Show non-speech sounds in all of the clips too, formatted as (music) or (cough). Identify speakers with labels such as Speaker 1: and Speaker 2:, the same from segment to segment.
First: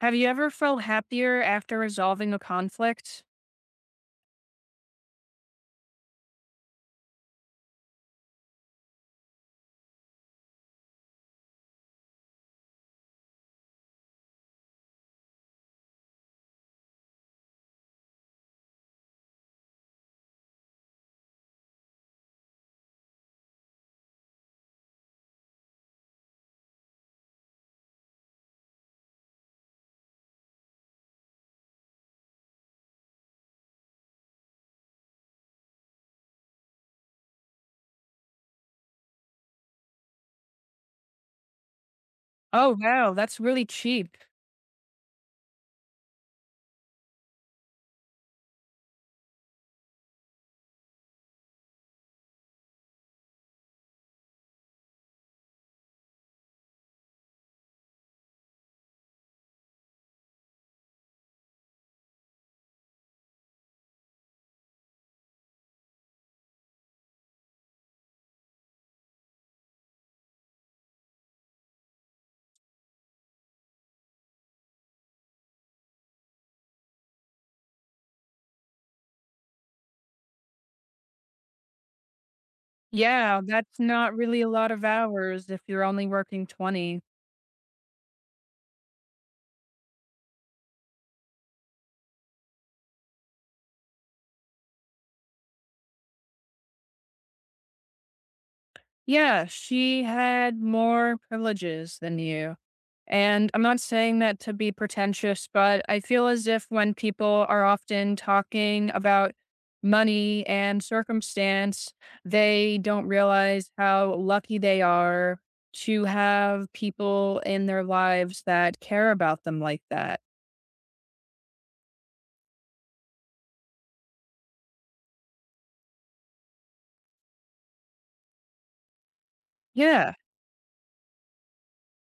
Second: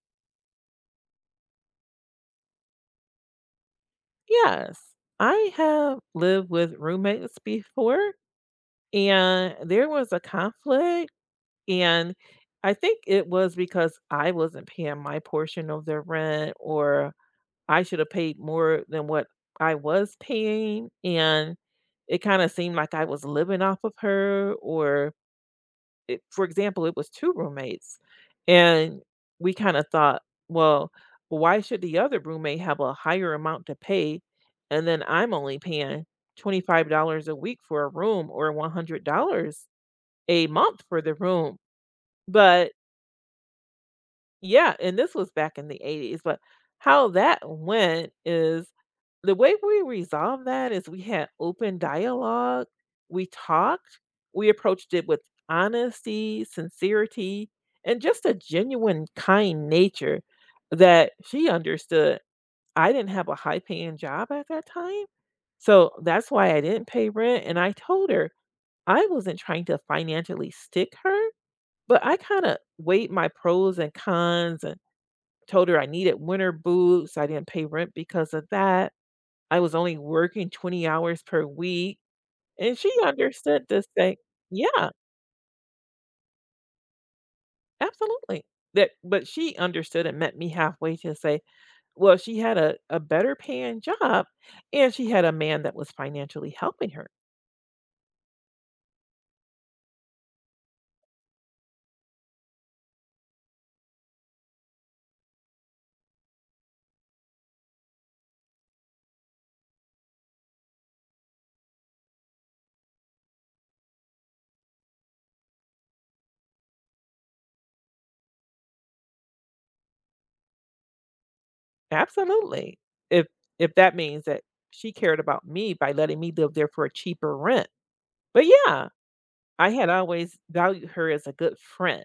Speaker 1: Have you ever felt happier after resolving a conflict?
Speaker 2: Yes. I have lived with roommates before, and there was a conflict, and I think it was because I wasn't paying my portion of their rent, or I should have paid more than what I was paying, and it kinda seemed like I was living off of her, or it, for example, it was 2 roommates, and we kinda thought, "Well, why should the other roommate have a higher amount to pay, and then I'm only paying $25 a week for a room or $100 a month for the room?" But
Speaker 1: Oh, wow, that's really cheap.
Speaker 2: yeah, and this was back in the 80s, but how that went is the way we resolved that is we had open dialogue, we talked, we approached it with honesty, sincerity, and just a genuine kind nature that she understood. I didn't have a high paying job at that time. So that's why I didn't pay rent. And I told her I wasn't trying to financially stick her, but I kind of weighed my pros and cons and told her I needed winter boots. I didn't pay rent because of that. I was only working 20 hours per week. And she
Speaker 1: Yeah,
Speaker 2: understood
Speaker 1: that's
Speaker 2: to
Speaker 1: not
Speaker 2: say,
Speaker 1: really a lot of
Speaker 2: yeah,
Speaker 1: hours if you're only working 20.
Speaker 2: absolutely. That, but she understood and met me halfway to say, well, she had a better paying job, and she had a man that was financially helping her.
Speaker 1: Yeah, she had more privileges than you. And I'm not saying that to be pretentious, but I feel as if when people are often talking about money and circumstance, they don't realize how lucky they are to have people in their lives that care about them like that.
Speaker 2: Absolutely. If if that means that she cared about me by letting me live there for a cheaper rent. But yeah, I had
Speaker 1: Yeah,
Speaker 2: always valued her as a good friend.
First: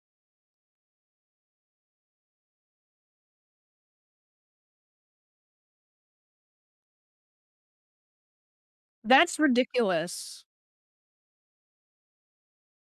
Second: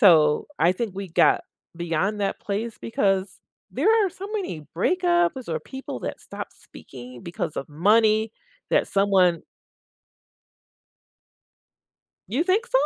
Speaker 2: So, I think we got beyond that place because there are so many breakups or people that stop speaking because of money that
Speaker 1: that's
Speaker 2: someone.
Speaker 1: ridiculous.
Speaker 2: You think so?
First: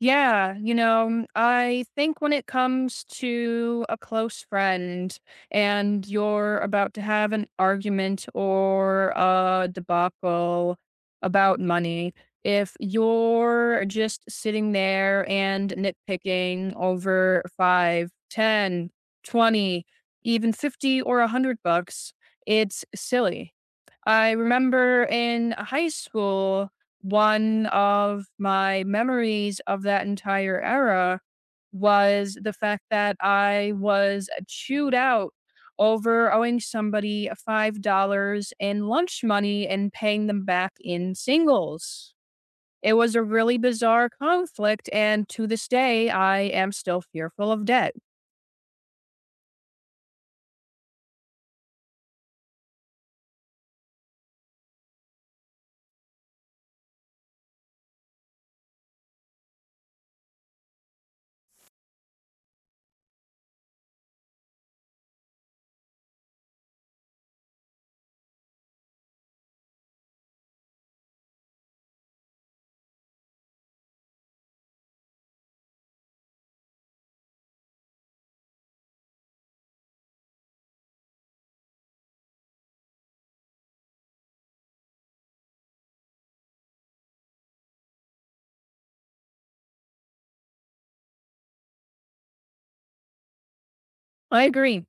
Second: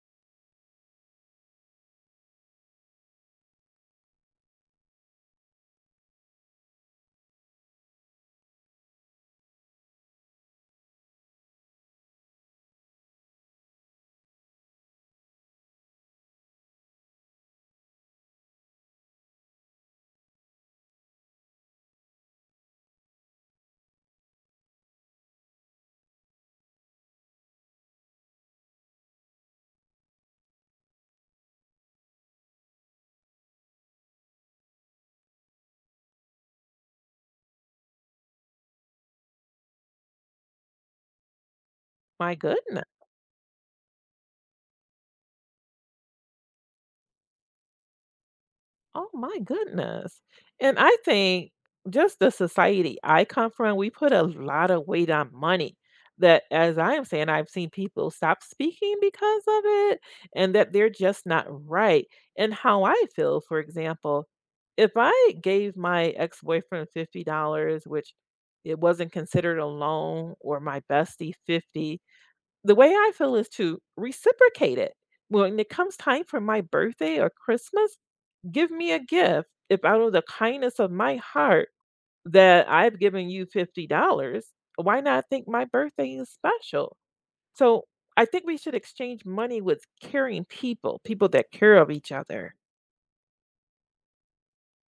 Speaker 1: Yeah, you know, I think when it comes to a close friend and you're about to have an argument or a debacle about money, if you're just sitting there and nitpicking over five, ten, 20, even 50 or a $100, it's silly. I remember in high school, one of my memories of that entire era was the fact that I was chewed out over owing somebody $5 in lunch money and paying them back in singles.
Speaker 2: My goodness.
Speaker 1: It was a really bizarre conflict, and to this day, I am still fearful of debt.
Speaker 2: Oh my goodness. And I think just the society I come from, we put a lot of weight on money. That, as I am saying, I've seen people stop speaking because of it, and that they're just not right. And how I feel, for example, if I gave my ex boyfriend $50, which it wasn't considered a loan, or my bestie 50, the way I feel is to reciprocate it. When it comes time for my birthday or Christmas, give me a gift. If out of the kindness of my heart that I've given you $50, why not think my birthday is special? So I think we should exchange money with caring people, people that care of each other.
Speaker 1: I agree.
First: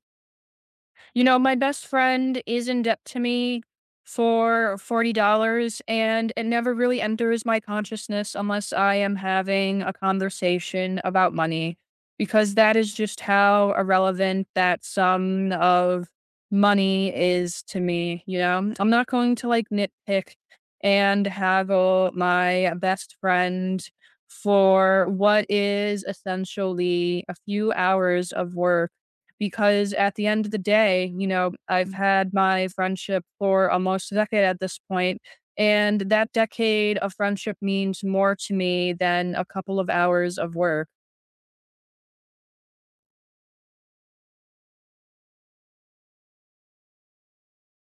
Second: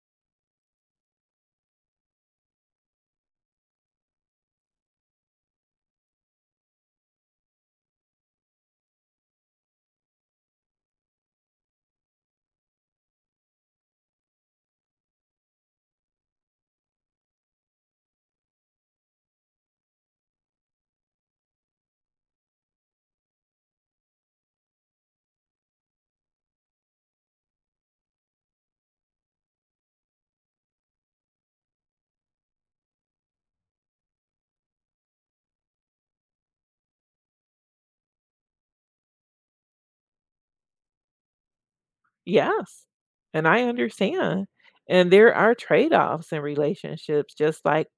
Speaker 1: You know, my best friend is in debt to me for $40, and it never really enters my consciousness unless I am having a conversation about money, because that is just how irrelevant that sum of money is to me. You know, I'm not going to like nitpick and haggle my best friend for what is essentially a few hours of work because at the end of the day, you know, I've had my friendship for almost a decade at this point, and that decade of friendship means more to me than a couple of hours of work.
Speaker 2: Yes. And I understand. And there are trade offs in relationships, just like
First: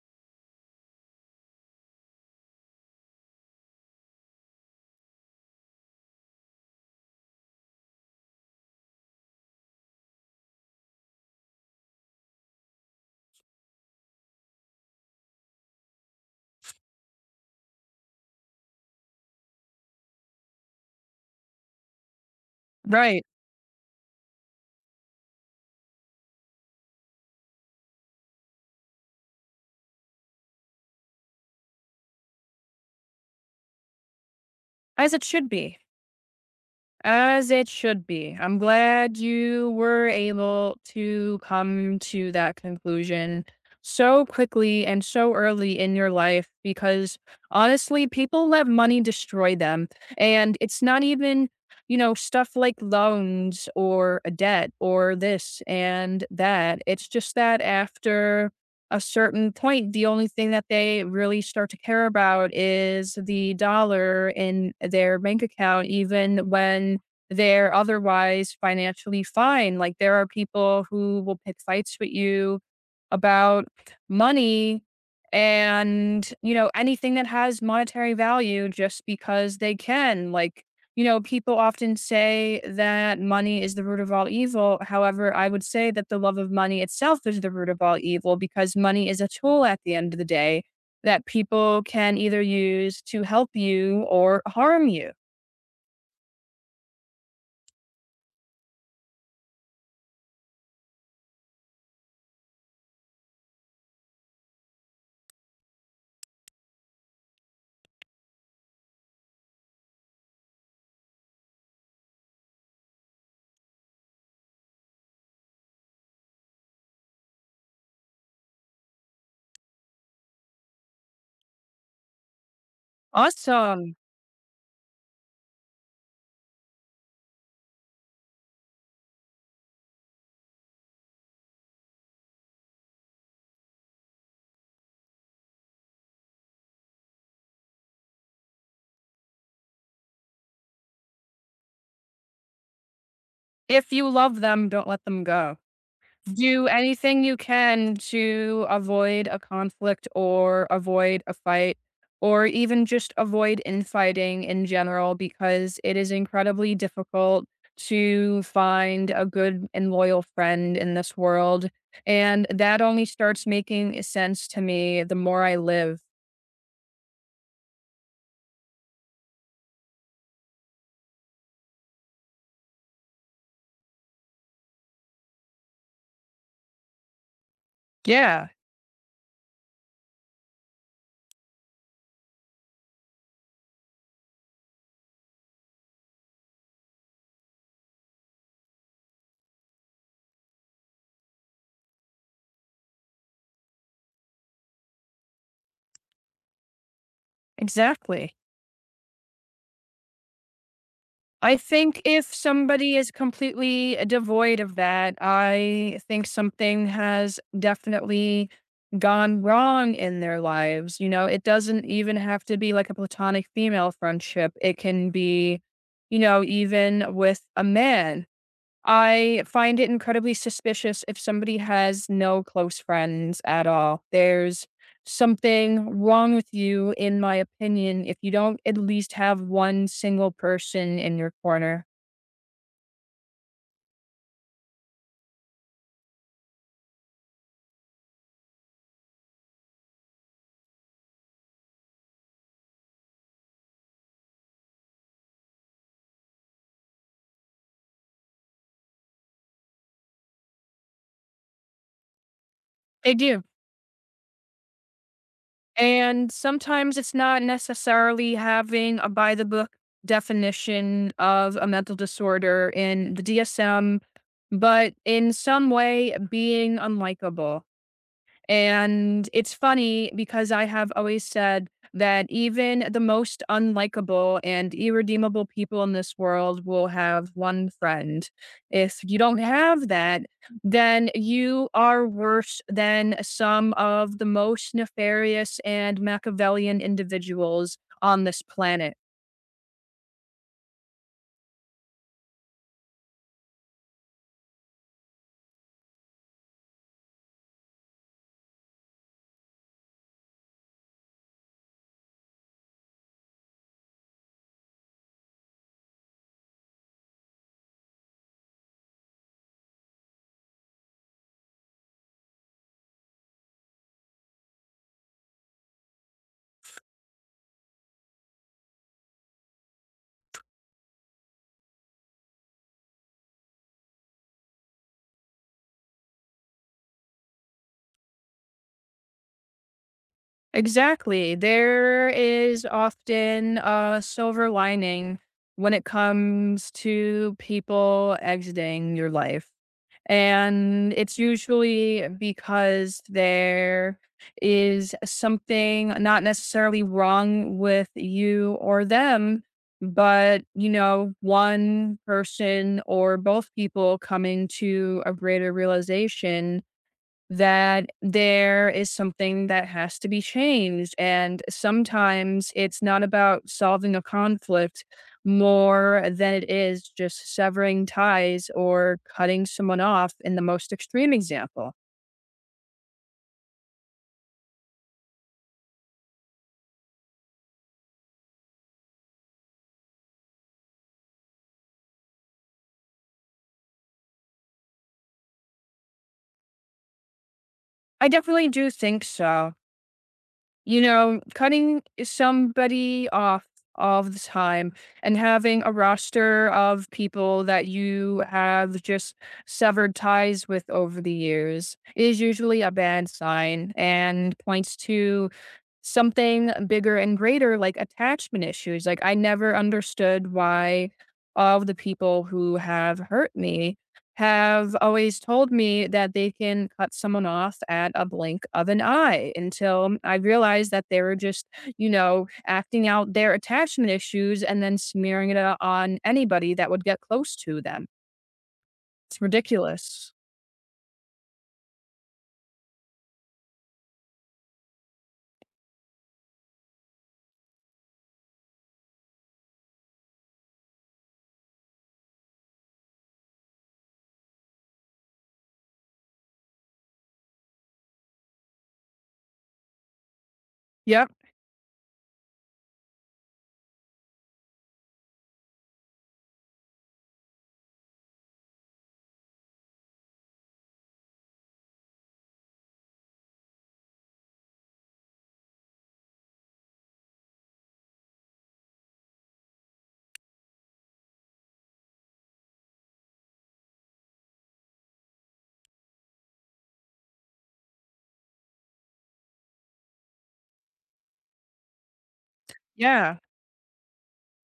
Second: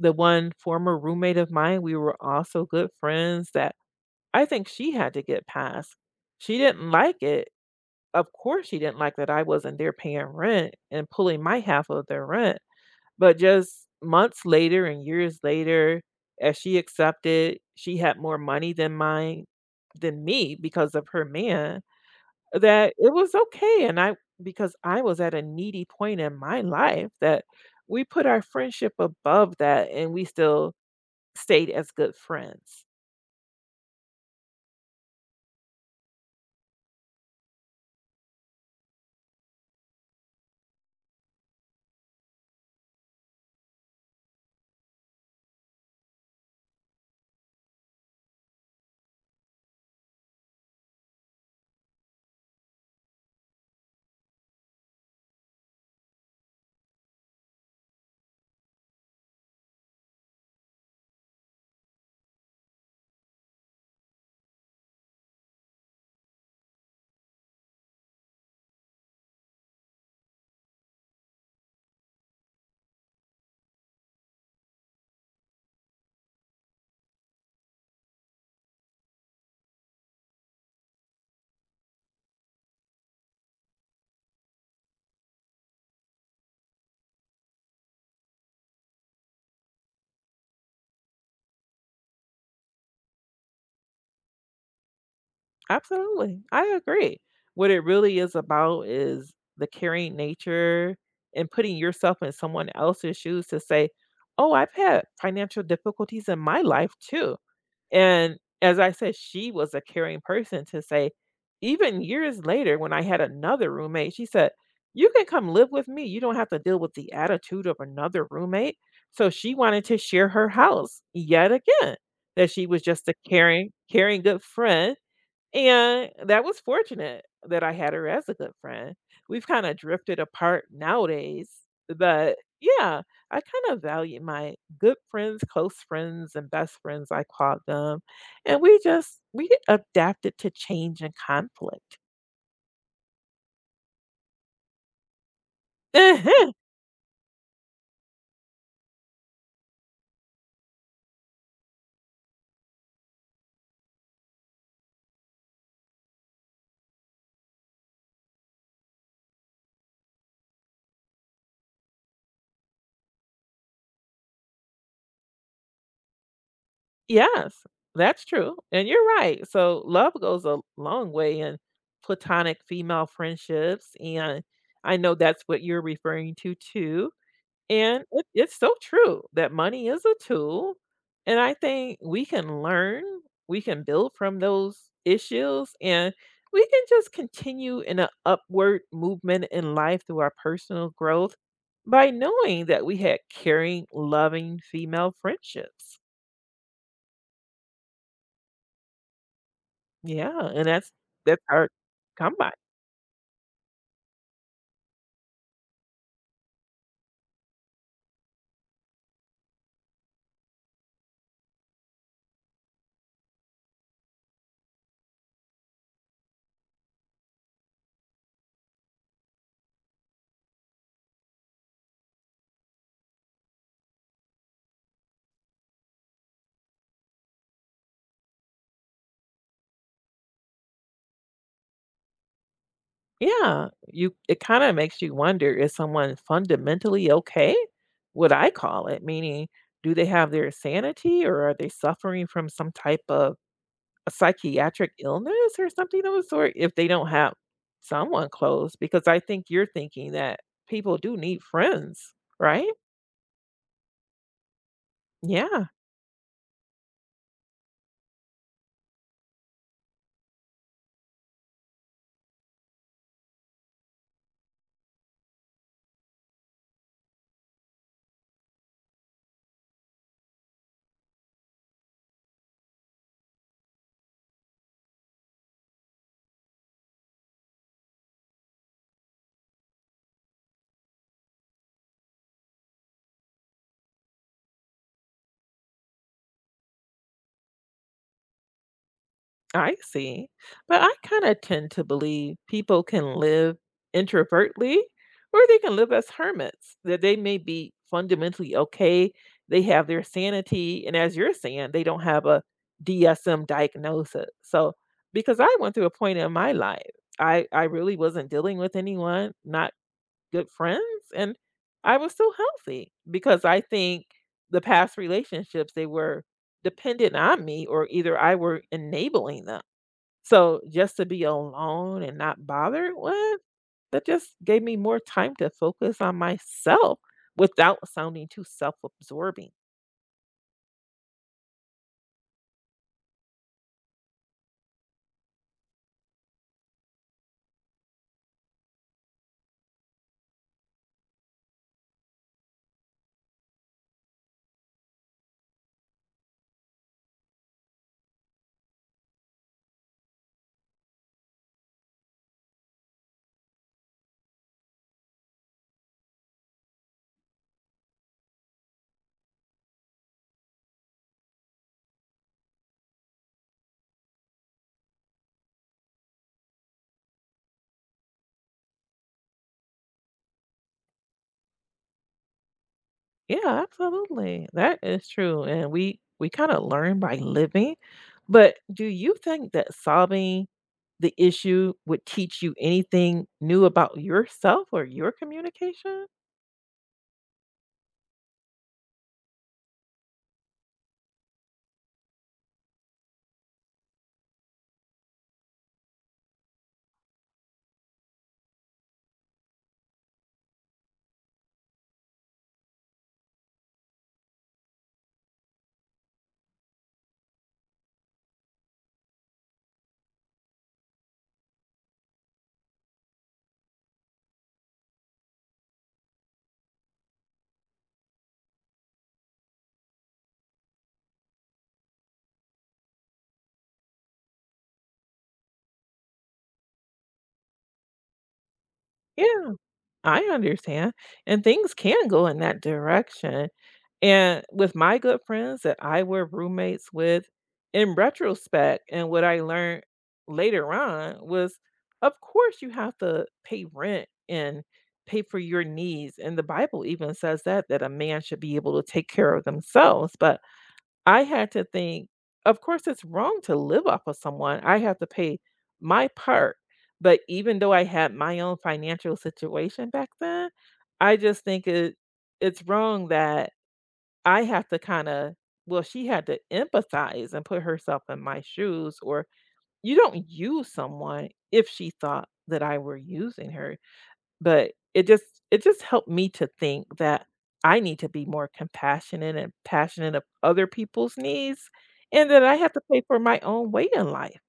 Speaker 2: the one former roommate of mine. We were also good friends that I think she had to get past. She didn't like it. Of course, she didn't like that I wasn't there paying rent and pulling my half of their rent, but just months later and years later, as she accepted, she had more money than mine, than me, because of her man, that it
Speaker 1: Right.
Speaker 2: was okay, and I, because I was at a needy point in my life that we put our friendship above that, and we still stayed as good friends.
Speaker 1: As it should be. As it should be. I'm glad you were able to come to that conclusion so quickly and so early in your life because honestly, people let money destroy them. And it's not even, you know, stuff like loans or a debt or this and that. It's just that after a certain point, the only thing that they really start to care about is the dollar in their bank account, even when they're otherwise financially fine. Like there are people who will pick fights with you about money and you know anything that has monetary value just because they can like you know, people often say that money is the root of all evil. However, I would say that the love of money itself is the root of all evil because money is a tool at the end of the day that people can either use to help you or harm you.
Speaker 2: Absolutely, I agree. What it really is about is the caring nature and putting yourself in someone else's shoes to say, "Oh, I've had financial difficulties in my life too." And as I said, she was a caring person to say, even years later, when I had another roommate, she said, "You can come live with me. You don't have to deal with the attitude of another roommate." So she wanted to share her house yet again, that she was just a caring,
Speaker 1: Awesome.
Speaker 2: caring good friend, and that was fortunate that I had her as a good friend. We've kinda drifted apart nowadays, but yeah, I kinda value my good friends, close friends, and best friends, I called them, and we just we adapted to change and conflict.
Speaker 1: If you love them, don't let them go. Do
Speaker 2: (laughs)
Speaker 1: anything you can to avoid a conflict or avoid a fight or even just avoid infighting in general because it is incredibly difficult to find a good and loyal friend in this world. And that only starts making sense to me the more I live.
Speaker 2: Yes, that's true, and you're right. So love goes a long way in platonic female friendships, and I know that's what you're referring to too. And it
Speaker 1: Yeah,
Speaker 2: it's so true that money is a tool, and I think we can learn, we can build from those issues, and we can just continue in an upward movement in life through our personal growth by knowing that we had caring, loving female friendships.
Speaker 1: exactly.
Speaker 2: Yeah, and that's
Speaker 1: I
Speaker 2: hard
Speaker 1: think
Speaker 2: to
Speaker 1: if
Speaker 2: come by.
Speaker 1: somebody is completely devoid of that, I think something has definitely gone wrong in their lives. You know, it doesn't even have to be like a platonic female friendship, it can be, you know, even with a man. I find it incredibly suspicious if somebody has no close friends at all. There's something wrong with you, in my opinion, if you don't at least have one single person in your corner.
Speaker 2: Yeah, you, it kinda makes you wonder, is someone fundamentally okay? What I call it? Meaning, do they have their sanity, or are they suffering from some type of a psychiatric illness or something of the sort if they don't have someone close? Because I think you're thinking that people do need friends, right?
Speaker 1: They do.
Speaker 2: Yeah.
Speaker 1: And sometimes it's not necessarily having a by the book definition of a mental disorder in the DSM, but in some way being unlikable. And it's funny because I have always said that even the most unlikable and irredeemable people in this world will have one friend. If you don't have that, then you are worse than some of the most nefarious and Machiavellian individuals on this planet.
Speaker 2: I see. But I kind of tend to believe people can live introvertly, or they can live as hermits, that they may be fundamentally okay. They have their sanity. And as you're saying, they don't have a DSM diagnosis. So, because I went through a point in my life, I really wasn't dealing with anyone, not good friends. And I was still healthy because I think the past relationships, they were dependent on me, or either I were enabling them. So just to be alone and not bothered, what? That just gave me more time to focus on myself without sounding too self-absorbing.
Speaker 1: Exactly. There is often a silver lining when it comes to people exiting your life. And it's usually because there is something not necessarily wrong with you or them, but, you know, one person or both people coming to a greater realization that there is something that has to be changed. And sometimes it's not about solving a conflict more than it is just severing ties or cutting someone off in the most extreme example.
Speaker 2: Yeah, absolutely. That is true. And we kind of learn by living. But do you think that solving the issue would teach you anything new about yourself or your communication?
Speaker 1: I definitely do think so. You know, cutting somebody off all the time and having a roster of people that you have just severed ties with over the years is usually a bad sign and points to something bigger and greater like attachment issues. Like I never understood why all of the people who have hurt me have always told me that they can cut someone off at a blink of an eye until I realized that they were just, you know, acting out their attachment issues and then smearing it out on anybody that would get close to them. It's
Speaker 2: Yeah.
Speaker 1: ridiculous.
Speaker 2: I understand, and things can go in that direction, and with my good friends that I were roommates with, in retrospect and what I learned later on was, of course, you have to pay rent and pay for your needs, and the Bible even says that, that a man should be able to take care of themselves, but
Speaker 1: Yep.
Speaker 2: I had to think, of course, it's wrong to live off of someone. I have to pay my part. But even though I had my own financial situation back then, I just think it's wrong that I have to kind of, well, she had to empathize and put herself in my shoes, or you don't use someone if she thought that I were using her. But it just helped me to think that I need to be more compassionate and passionate of other people's needs, and that I have to pay
Speaker 1: Yeah.
Speaker 2: for my own way in life.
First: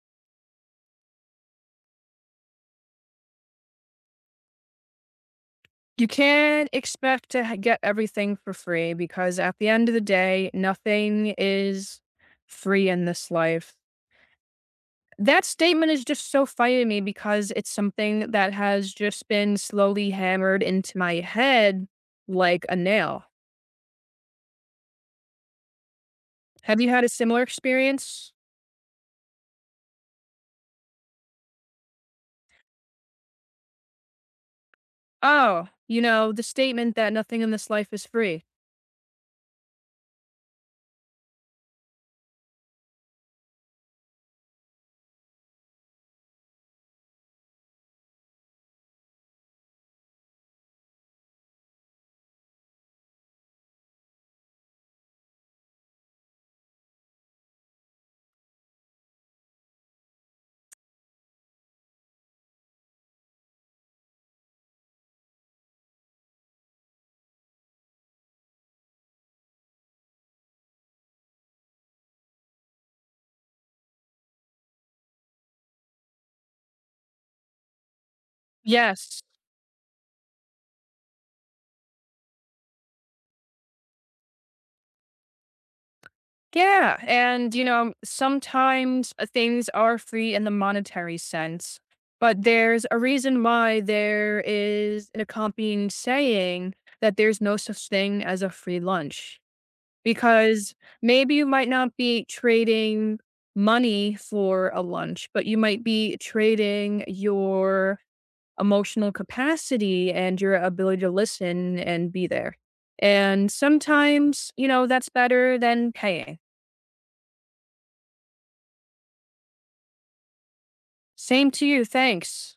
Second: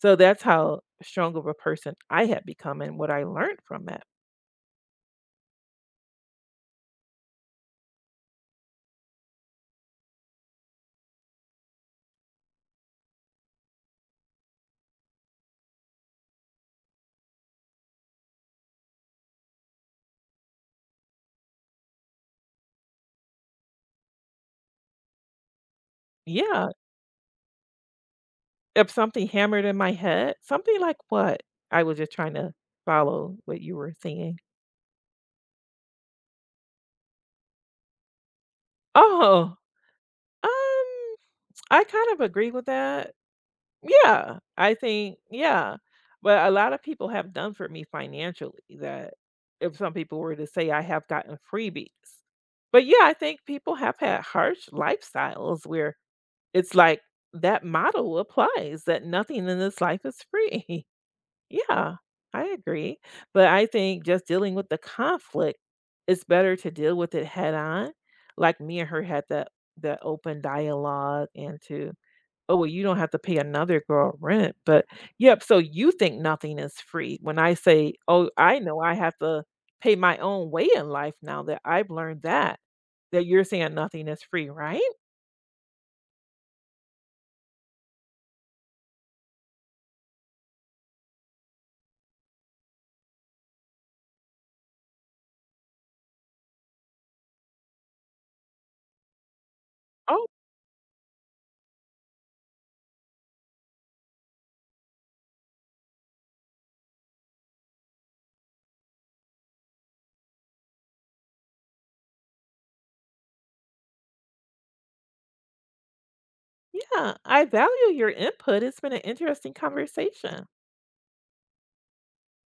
Speaker 2: So that's how strong of a person I had become and what I learned from it.
Speaker 1: You can't expect to get everything for free because at the end of the day, nothing is free in this life. That statement is just so funny to me because it's something that has just been slowly hammered into my head like a nail.
Speaker 2: Yeah,
Speaker 1: Have you had a similar experience?
Speaker 2: if something hammered in my head, something like what? I was just trying to follow what you were saying.
Speaker 1: Oh, you know, the statement that nothing in this life is free.
Speaker 2: Oh, um, I kind of agree with that. Yeah, I think yeah, but a lot of people have done for me financially that if some people were to say I have gotten freebies. But yeah, I think people have had harsh lifestyles where it's like that model applies that nothing in this life is free. (laughs) Yeah, I agree. But I think just dealing with the conflict, it's better to deal with it head on. Like me and her had that open dialogue and to, oh, well, you don't have to pay another girl rent, but yep, so you think nothing is free. When I say, "Oh, I know I have
Speaker 1: Yes.
Speaker 2: to pay my own way in life now that I've learned that," that you're saying nothing is free, right?
Speaker 1: Yeah, and you know, sometimes things are free in the monetary sense, but there's a reason why there is an accompanying saying that there's no such thing as a free lunch
Speaker 2: Oh,
Speaker 1: because maybe you might not be trading money for a lunch, but you might be trading your emotional capacity and your ability to listen and be there. And sometimes, you know, that's better than paying.
Speaker 2: yeah, I value your input. It's been an interesting conversation.
Speaker 1: Same to you. Thanks.